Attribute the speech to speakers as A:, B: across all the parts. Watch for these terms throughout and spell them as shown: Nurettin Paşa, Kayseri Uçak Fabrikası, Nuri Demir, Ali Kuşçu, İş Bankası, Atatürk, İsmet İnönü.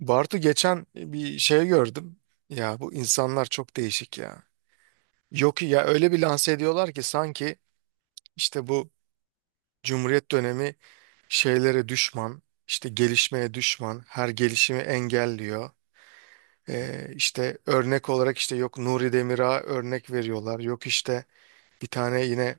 A: Bartu geçen bir şey gördüm. Ya bu insanlar çok değişik ya. Yok ya öyle bir lanse ediyorlar ki sanki işte bu Cumhuriyet dönemi şeylere düşman, işte gelişmeye düşman, her gelişimi engelliyor. İşte örnek olarak işte yok Nuri Demir'a örnek veriyorlar. Yok işte bir tane yine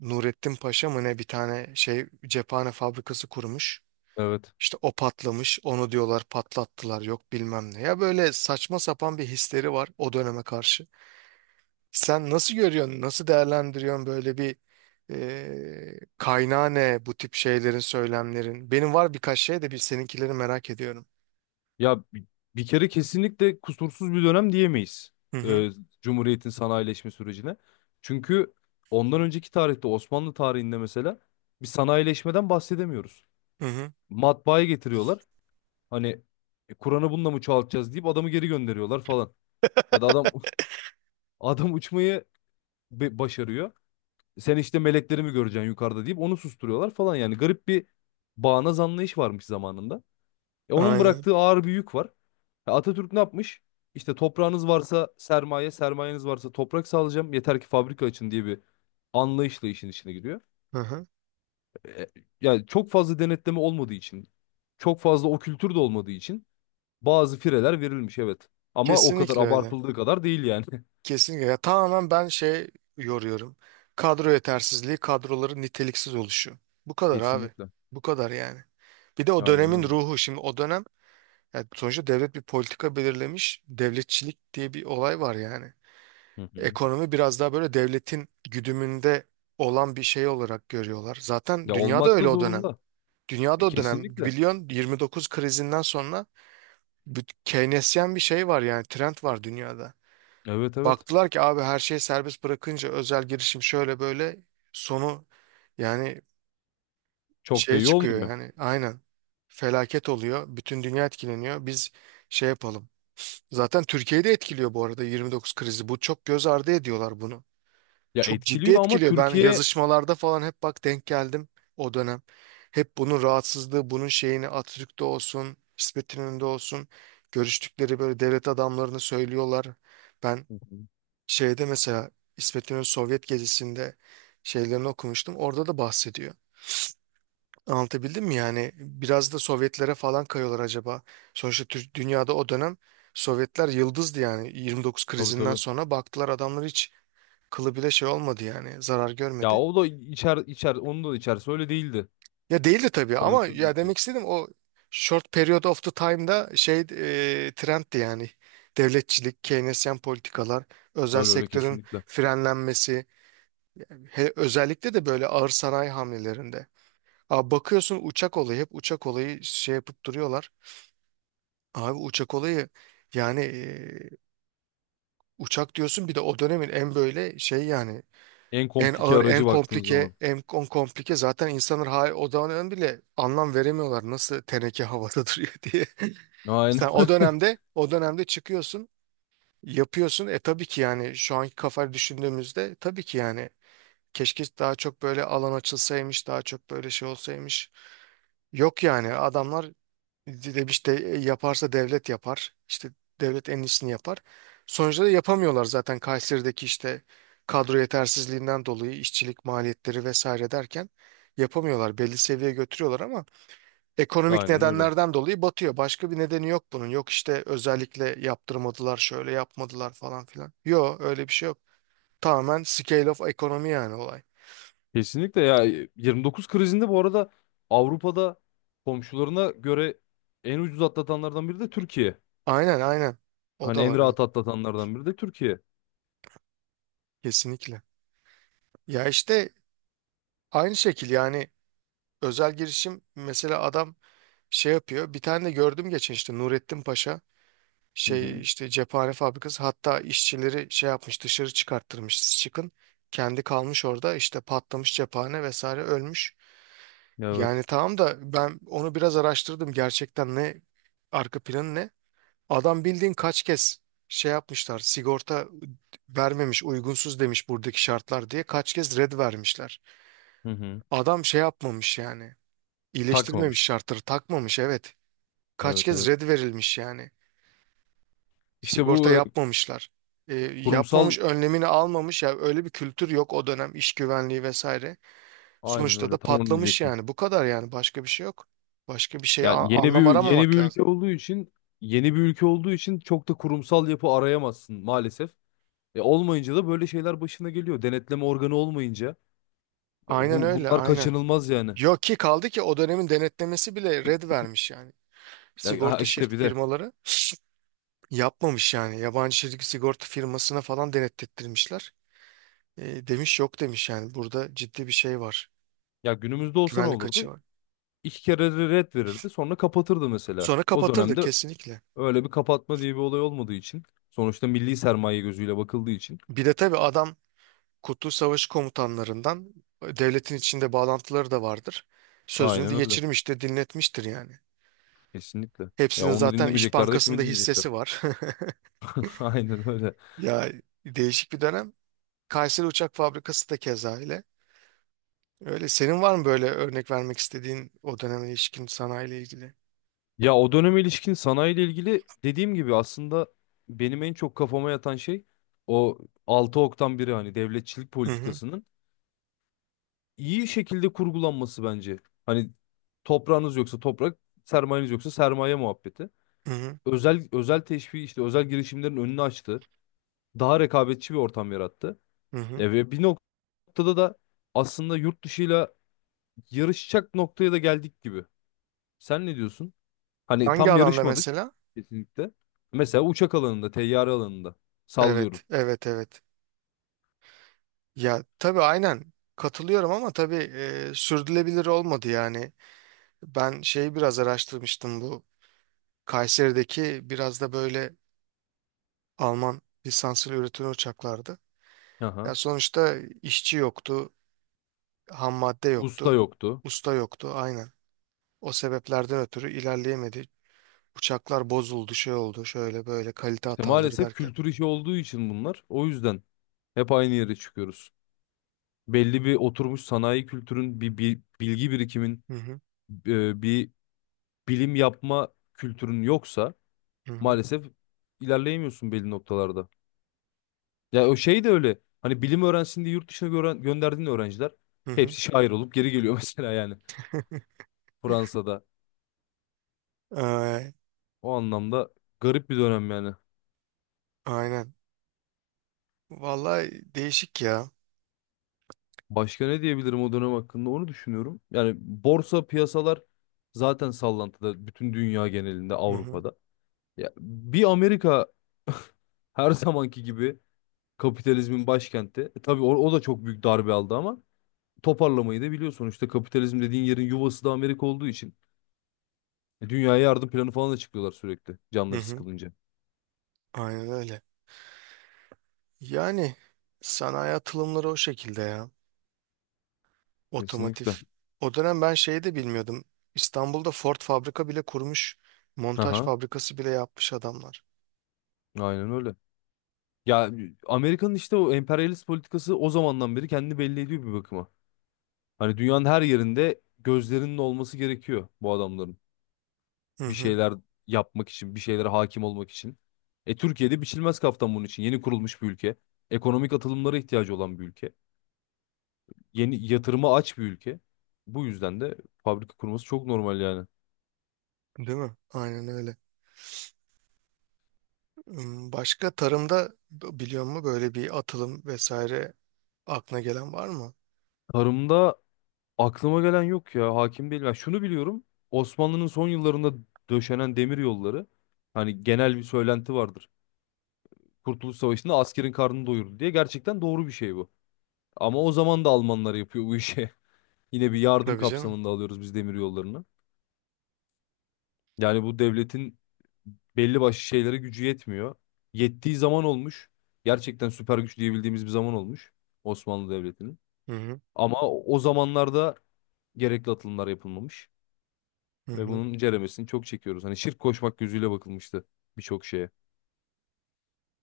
A: Nurettin Paşa mı ne bir tane şey cephane fabrikası kurmuş.
B: Evet.
A: İşte o patlamış, onu diyorlar patlattılar, yok bilmem ne. Ya böyle saçma sapan bir hisleri var o döneme karşı. Sen nasıl görüyorsun, nasıl değerlendiriyorsun böyle bir kaynağı ne bu tip şeylerin, söylemlerin? Benim var birkaç şey de bir seninkileri merak ediyorum.
B: Ya bi- bir kere kesinlikle kusursuz bir dönem diyemeyiz.
A: Hı hı,
B: e, Cumhuriyet'in sanayileşme sürecine. Çünkü ondan önceki tarihte Osmanlı tarihinde mesela bir sanayileşmeden bahsedemiyoruz.
A: hı hı.
B: Matbaayı getiriyorlar. Hani "E, Kur'an'ı bununla mı çoğaltacağız deyip adamı geri gönderiyorlar falan. Ya da adam adam uçmayı başarıyor. Sen işte melekleri mi göreceksin yukarıda deyip onu susturuyorlar falan. Yani garip bir bağnaz anlayış varmış zamanında. E, onun
A: Aynen.
B: bıraktığı ağır bir yük var. E, Atatürk ne yapmış? İşte toprağınız varsa sermaye, sermayeniz varsa toprak sağlayacağım. Yeter ki fabrika açın diye bir anlayışla işin içine giriyor.
A: Hı hı.
B: E, yani çok fazla denetleme olmadığı için, çok fazla o kültür de olmadığı için bazı fireler verilmiş, evet. Ama o kadar
A: Kesinlikle öyle.
B: abartıldığı kadar değil yani.
A: Kesinlikle. Ya tamamen ben şey yoruyorum. Kadro yetersizliği, kadroların niteliksiz oluşu. Bu kadar abi.
B: Kesinlikle.
A: Bu kadar yani. Bir de o
B: Aynen
A: dönemin
B: öyle.
A: ruhu. Şimdi o dönem, yani sonuçta devlet bir politika belirlemiş. Devletçilik diye bir olay var yani.
B: Hı hı.
A: Ekonomi biraz daha böyle devletin güdümünde olan bir şey olarak görüyorlar. Zaten
B: Ya
A: dünyada
B: olmak da
A: öyle o dönem.
B: zorunda. E,
A: Dünyada o dönem
B: kesinlikle.
A: biliyorsun 29 krizinden sonra bir Keynesyen bir şey var yani trend var dünyada.
B: Evet, evet.
A: Baktılar ki abi her şeyi serbest bırakınca özel girişim şöyle böyle sonu yani
B: Çok da
A: şey
B: iyi
A: çıkıyor
B: olmuyor.
A: yani aynen felaket oluyor. Bütün dünya etkileniyor. Biz şey yapalım. Zaten Türkiye'de etkiliyor bu arada 29 krizi. Bu çok göz ardı ediyorlar bunu.
B: Ya
A: Çok ciddi
B: etkiliyor ama
A: etkiliyor. Ben
B: Türkiye.
A: yazışmalarda falan hep bak denk geldim o dönem. Hep bunun rahatsızlığı, bunun şeyini Atatürk'te olsun, İsmet İnönü'nde olsun. Görüştükleri böyle devlet adamlarını söylüyorlar. Ben
B: Hı hı.
A: şeyde mesela İsmet İnönü Sovyet gezisinde şeylerini okumuştum. Orada da bahsediyor. Anlatabildim mi yani? Biraz da Sovyetlere falan kayıyorlar acaba. Sonuçta dünyada o dönem Sovyetler yıldızdı yani. 29
B: Tabii,
A: krizinden
B: tabii.
A: sonra baktılar adamlar hiç kılı bile şey olmadı yani. Zarar
B: Ya
A: görmedi.
B: o da içer içer, onun da içerisi öyle değildi.
A: Ya değildi tabii ama
B: Corvette'den de
A: ya
B: içiyor.
A: demek istedim o short period of the time'da şey trendti yani. Devletçilik, Keynesyen politikalar, özel
B: Öyle öyle,
A: sektörün
B: kesinlikle.
A: frenlenmesi, özellikle de böyle ağır sanayi hamlelerinde. Aa, bakıyorsun uçak olayı hep uçak olayı şey yapıp duruyorlar. Abi uçak olayı yani uçak diyorsun bir de o dönemin en böyle şey yani
B: En
A: en
B: komplike
A: ağır en
B: aracı baktığın
A: komplike
B: zaman.
A: en komplike zaten insanlar hala o dönem bile anlam veremiyorlar nasıl teneke havada duruyor diye. Sen
B: Aynen.
A: o dönemde o dönemde çıkıyorsun yapıyorsun e tabii ki yani şu anki kafayı düşündüğümüzde tabii ki yani keşke daha çok böyle alan açılsaymış daha çok böyle şey olsaymış. Yok yani adamlar demiş işte yaparsa devlet yapar. İşte devlet en iyisini yapar. Sonuçta da yapamıyorlar zaten Kayseri'deki işte kadro yetersizliğinden dolayı işçilik maliyetleri vesaire derken yapamıyorlar. Belli seviyeye götürüyorlar ama ekonomik
B: Aynen öyle.
A: nedenlerden dolayı batıyor. Başka bir nedeni yok bunun. Yok işte özellikle yaptırmadılar şöyle yapmadılar falan filan. Yok öyle bir şey yok. Tamamen scale of ekonomi yani olay.
B: Kesinlikle ya, 29 krizinde bu arada Avrupa'da komşularına göre en ucuz atlatanlardan biri de Türkiye.
A: Aynen aynen. O
B: Hani
A: da
B: en
A: var
B: rahat
A: evet.
B: atlatanlardan biri de Türkiye.
A: Kesinlikle. Ya işte aynı şekil yani özel girişim mesela adam şey yapıyor. Bir tane de gördüm geçen işte Nurettin Paşa
B: Hı
A: şey
B: hı.
A: işte cephane fabrikası hatta işçileri şey yapmış dışarı çıkarttırmış siz çıkın. Kendi kalmış orada işte patlamış cephane vesaire ölmüş.
B: Evet.
A: Yani tamam da ben onu biraz araştırdım gerçekten ne arka planı ne? Adam bildiğin kaç kez şey yapmışlar sigorta vermemiş uygunsuz demiş buradaki şartlar diye kaç kez red vermişler.
B: Hı hı.
A: Adam şey yapmamış yani iyileştirmemiş
B: Takmamış.
A: şartları takmamış evet. Kaç
B: Evet,
A: kez
B: evet.
A: red verilmiş yani.
B: İşte
A: Sigorta
B: bu e,
A: yapmamışlar. E,
B: kurumsal,
A: yapmamış önlemini almamış ya öyle bir kültür yok o dönem iş güvenliği vesaire.
B: aynen
A: Sonuçta da
B: öyle, tam onu
A: patlamış
B: diyecektim.
A: yani bu kadar yani başka bir şey yok. Başka bir şey
B: Yani yeni
A: anlam
B: bir yeni bir
A: aramamak lazım.
B: ülke olduğu için, yeni bir ülke olduğu için çok da kurumsal yapı arayamazsın maalesef. E olmayınca da böyle şeyler başına geliyor. Denetleme organı olmayınca e,
A: Aynen
B: bu
A: öyle
B: bunlar
A: aynen.
B: kaçınılmaz yani.
A: Yok ki kaldı ki o dönemin denetlemesi bile red vermiş yani.
B: Ya ha
A: Sigorta
B: işte
A: şirk
B: bir de,
A: firmaları yapmamış yani. Yabancı şirk sigorta firmasına falan denetlettirmişler. Demiş yok demiş yani burada ciddi bir şey var.
B: ya günümüzde olsa ne
A: Güvenlik açığı
B: olurdu?
A: var.
B: İki kere de red verirdi, sonra kapatırdı mesela.
A: Sonra
B: O
A: kapatırdı
B: dönemde
A: kesinlikle.
B: öyle bir kapatma diye bir olay olmadığı için, sonuçta milli sermaye gözüyle bakıldığı için
A: Bir de tabii adam Kurtuluş Savaşı komutanlarından, devletin içinde bağlantıları da vardır. Sözünü de
B: aynen öyle.
A: geçirmiş de dinletmiştir yani.
B: Kesinlikle. Ya
A: Hepsinin
B: onu
A: zaten İş
B: dinlemeyecekler de kimi
A: Bankası'nda hissesi
B: dinleyecekler?
A: var.
B: Aynen öyle.
A: Ya değişik bir dönem. Kayseri Uçak Fabrikası da keza öyle. Öyle. Senin var mı böyle örnek vermek istediğin o döneme ilişkin sanayiyle ilgili?
B: Ya o döneme ilişkin sanayiyle ilgili, dediğim gibi aslında benim en çok kafama yatan şey o 6 oktan biri, hani devletçilik
A: Hı hı,
B: politikasının iyi şekilde kurgulanması bence. Hani toprağınız yoksa toprak, sermayeniz yoksa sermaye muhabbeti.
A: hı hı,
B: Özel teşvik, işte özel girişimlerin önünü açtı. Daha rekabetçi bir ortam yarattı.
A: hı hı.
B: E ve bir noktada da aslında yurt dışıyla yarışacak noktaya da geldik gibi. Sen ne diyorsun? Hani
A: Hangi
B: tam
A: alanda
B: yarışmadık
A: mesela?
B: kesinlikle. Mesela uçak alanında, teyyare alanında sallıyorum.
A: Evet, evet, evet. Ya tabii aynen katılıyorum ama tabii sürdürülebilir olmadı yani. Ben şeyi biraz araştırmıştım bu Kayseri'deki biraz da böyle Alman lisanslı üretilen uçaklardı.
B: Aha.
A: Ya sonuçta işçi yoktu, ham madde
B: Usta
A: yoktu,
B: yoktu.
A: usta yoktu aynen. O sebeplerden ötürü ilerleyemedi. Uçaklar bozuldu, şey oldu, şöyle böyle kalite
B: İşte
A: hataları
B: maalesef
A: derken.
B: kültür işi olduğu için bunlar. O yüzden hep aynı yere çıkıyoruz. Belli bir oturmuş sanayi kültürün, bir bilgi birikimin,
A: Hı hı,
B: bir bilim yapma kültürün yoksa
A: hı hı.
B: maalesef ilerleyemiyorsun belli noktalarda. Ya o şey de öyle. Hani bilim öğrensin diye yurt dışına gören, gönderdiğin öğrenciler
A: Hı hı.
B: hepsi şair olup geri geliyor mesela, yani Fransa'da.
A: Ee,
B: O anlamda garip bir dönem yani.
A: aynen. Vallahi değişik ya.
B: Başka ne diyebilirim o dönem hakkında, onu düşünüyorum. Yani borsa piyasalar zaten sallantıda bütün dünya genelinde,
A: Hı hı,
B: Avrupa'da. Ya bir Amerika her zamanki gibi kapitalizmin başkenti. E, tabii o da çok büyük darbe aldı ama toparlamayı da biliyor sonuçta, kapitalizm dediğin yerin yuvası da Amerika olduğu için. E, dünyaya yardım planı falan da çıkıyorlar sürekli
A: hı
B: canları
A: hı.
B: sıkılınca.
A: Aynen öyle. Yani sanayi atılımları o şekilde ya. Otomotiv.
B: Kesinlikle.
A: O dönem ben şeyi de bilmiyordum. İstanbul'da Ford fabrika bile kurmuş. Montaj
B: Aha,
A: fabrikası bile yapmış adamlar.
B: aynen öyle. Ya Amerika'nın işte o emperyalist politikası o zamandan beri kendini belli ediyor bir bakıma. Hani dünyanın her yerinde gözlerinin olması gerekiyor bu adamların.
A: Hı
B: Bir
A: hı.
B: şeyler yapmak için, bir şeylere hakim olmak için. E Türkiye'de biçilmez kaftan bunun için. Yeni kurulmuş bir ülke. Ekonomik atılımlara ihtiyacı olan bir ülke. Yeni yatırıma aç bir ülke. Bu yüzden de fabrika kurması çok normal yani.
A: Değil mi? Aynen öyle. Hmm, başka tarımda biliyor musun böyle bir atılım vesaire aklına gelen var mı?
B: Tarımda aklıma gelen yok ya. Hakim değilim. Ya şunu biliyorum. Osmanlı'nın son yıllarında döşenen demir yolları. Hani genel bir söylenti vardır. Kurtuluş Savaşı'nda askerin karnını doyurdu diye, gerçekten doğru bir şey bu. Ama o zaman da Almanlar yapıyor bu işi. Yine bir yardım
A: Tabii canım.
B: kapsamında alıyoruz biz demir yollarını. Yani bu devletin belli başlı şeylere gücü yetmiyor. Yettiği zaman olmuş. Gerçekten süper güç diyebildiğimiz bir zaman olmuş Osmanlı Devleti'nin.
A: Hı hı.
B: Ama o zamanlarda gerekli atılımlar yapılmamış
A: Hı
B: ve
A: hı.
B: bunun ceremesini çok çekiyoruz. Hani şirk koşmak gözüyle bakılmıştı birçok şeye.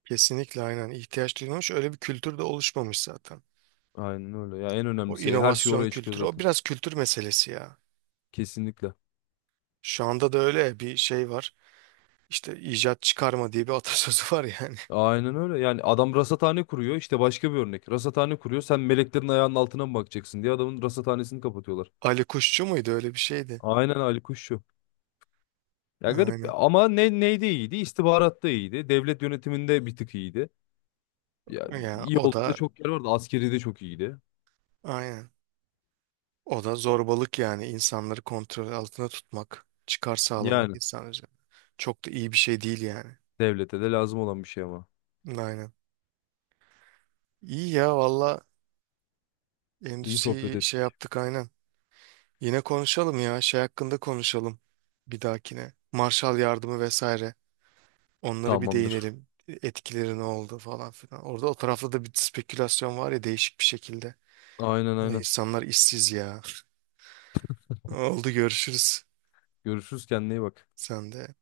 A: Kesinlikle aynen. İhtiyaç duyulmuş. Öyle bir kültür de oluşmamış zaten.
B: Aynen öyle. Ya en
A: O
B: önemlisi her şey
A: inovasyon
B: oraya çıkıyor
A: kültürü. O
B: zaten.
A: biraz kültür meselesi ya.
B: Kesinlikle.
A: Şu anda da öyle bir şey var. İşte icat çıkarma diye bir atasözü var yani.
B: Aynen öyle. Yani adam rasathane kuruyor. İşte başka bir örnek. Rasathane kuruyor. Sen meleklerin ayağının altına mı bakacaksın diye adamın rasathanesini kapatıyorlar.
A: Ali Kuşçu muydu öyle bir şeydi.
B: Aynen, Ali Kuşçu. Ya garip,
A: Aynen.
B: ama ne neyde iyiydi? İstihbaratta iyiydi. Devlet yönetiminde bir tık iyiydi. Ya
A: Ya
B: iyi
A: o
B: olduğu da
A: da
B: çok yer vardı. Askeri de çok iyiydi.
A: aynen. O da zorbalık yani insanları kontrol altında tutmak, çıkar sağlamak
B: Yani
A: insan üzerine. Çok da iyi bir şey değil yani.
B: devlete de lazım olan bir şey ama.
A: Aynen. İyi ya valla
B: İyi sohbet
A: endüstriyi
B: et.
A: şey yaptık aynen. Yine konuşalım ya şey hakkında konuşalım bir dahakine. Marshall yardımı vesaire. Onlara bir
B: Tamamdır.
A: değinelim. Etkileri ne oldu falan filan. Orada o tarafta da bir spekülasyon var ya değişik bir şekilde.
B: Aynen,
A: Valla
B: aynen.
A: insanlar işsiz ya. Oldu görüşürüz.
B: Görüşürüz, kendine iyi bak.
A: Sen de